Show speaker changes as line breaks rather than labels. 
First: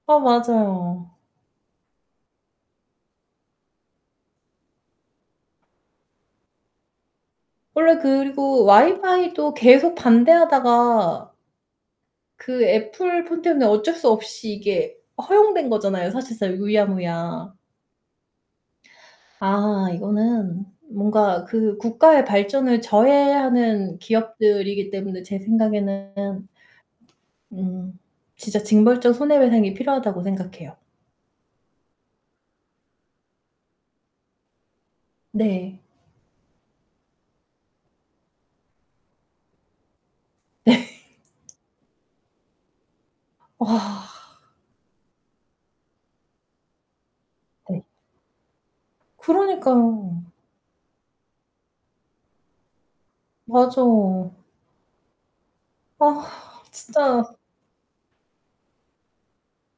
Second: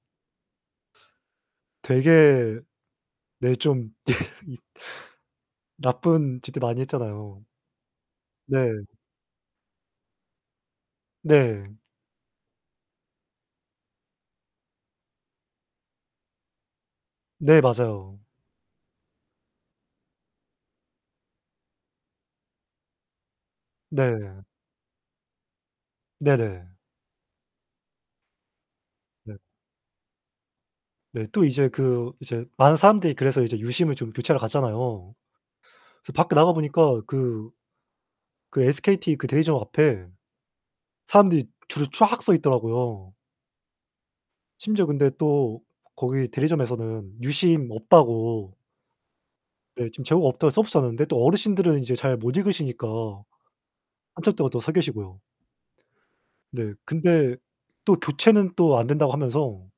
아 맞아요.
되게 네, 좀 이 나쁜 짓도 많이 했잖아요.
원래 그리고
네.
와이파이도 계속 반대하다가
네.
그 애플 폰 때문에 어쩔 수 없이 이게 허용된 거잖아요, 사실상 유야무야.
네, 맞아요.
아, 이거는 뭔가 그 국가의 발전을 저해하는
네.
기업들이기 때문에 제 생각에는.
네네.
음 진짜 징벌적
네.
손해배상이 필요하다고 생각해요.
네 또 이제 그 이제 많은 사람들이 그래서 이제 유심을 좀 교체하러 갔잖아요.
네.
그래서 밖에 나가보니까 그 그 SKT 그 대리점 앞에 사람들이 줄을 쫙 서 있더라고요.
와.
심지어 근데 또 거기 대리점에서는 유심
네.
없다고 네. 지금
그러니까요.
재고가 없다고 써 붙여 놨는데 또 어르신들은 이제 잘 못 읽으시니까
맞어.
한참 동안 또 서 계시고요.
아
네.
진짜.
근데 또 교체는 또 안 된다고 하면서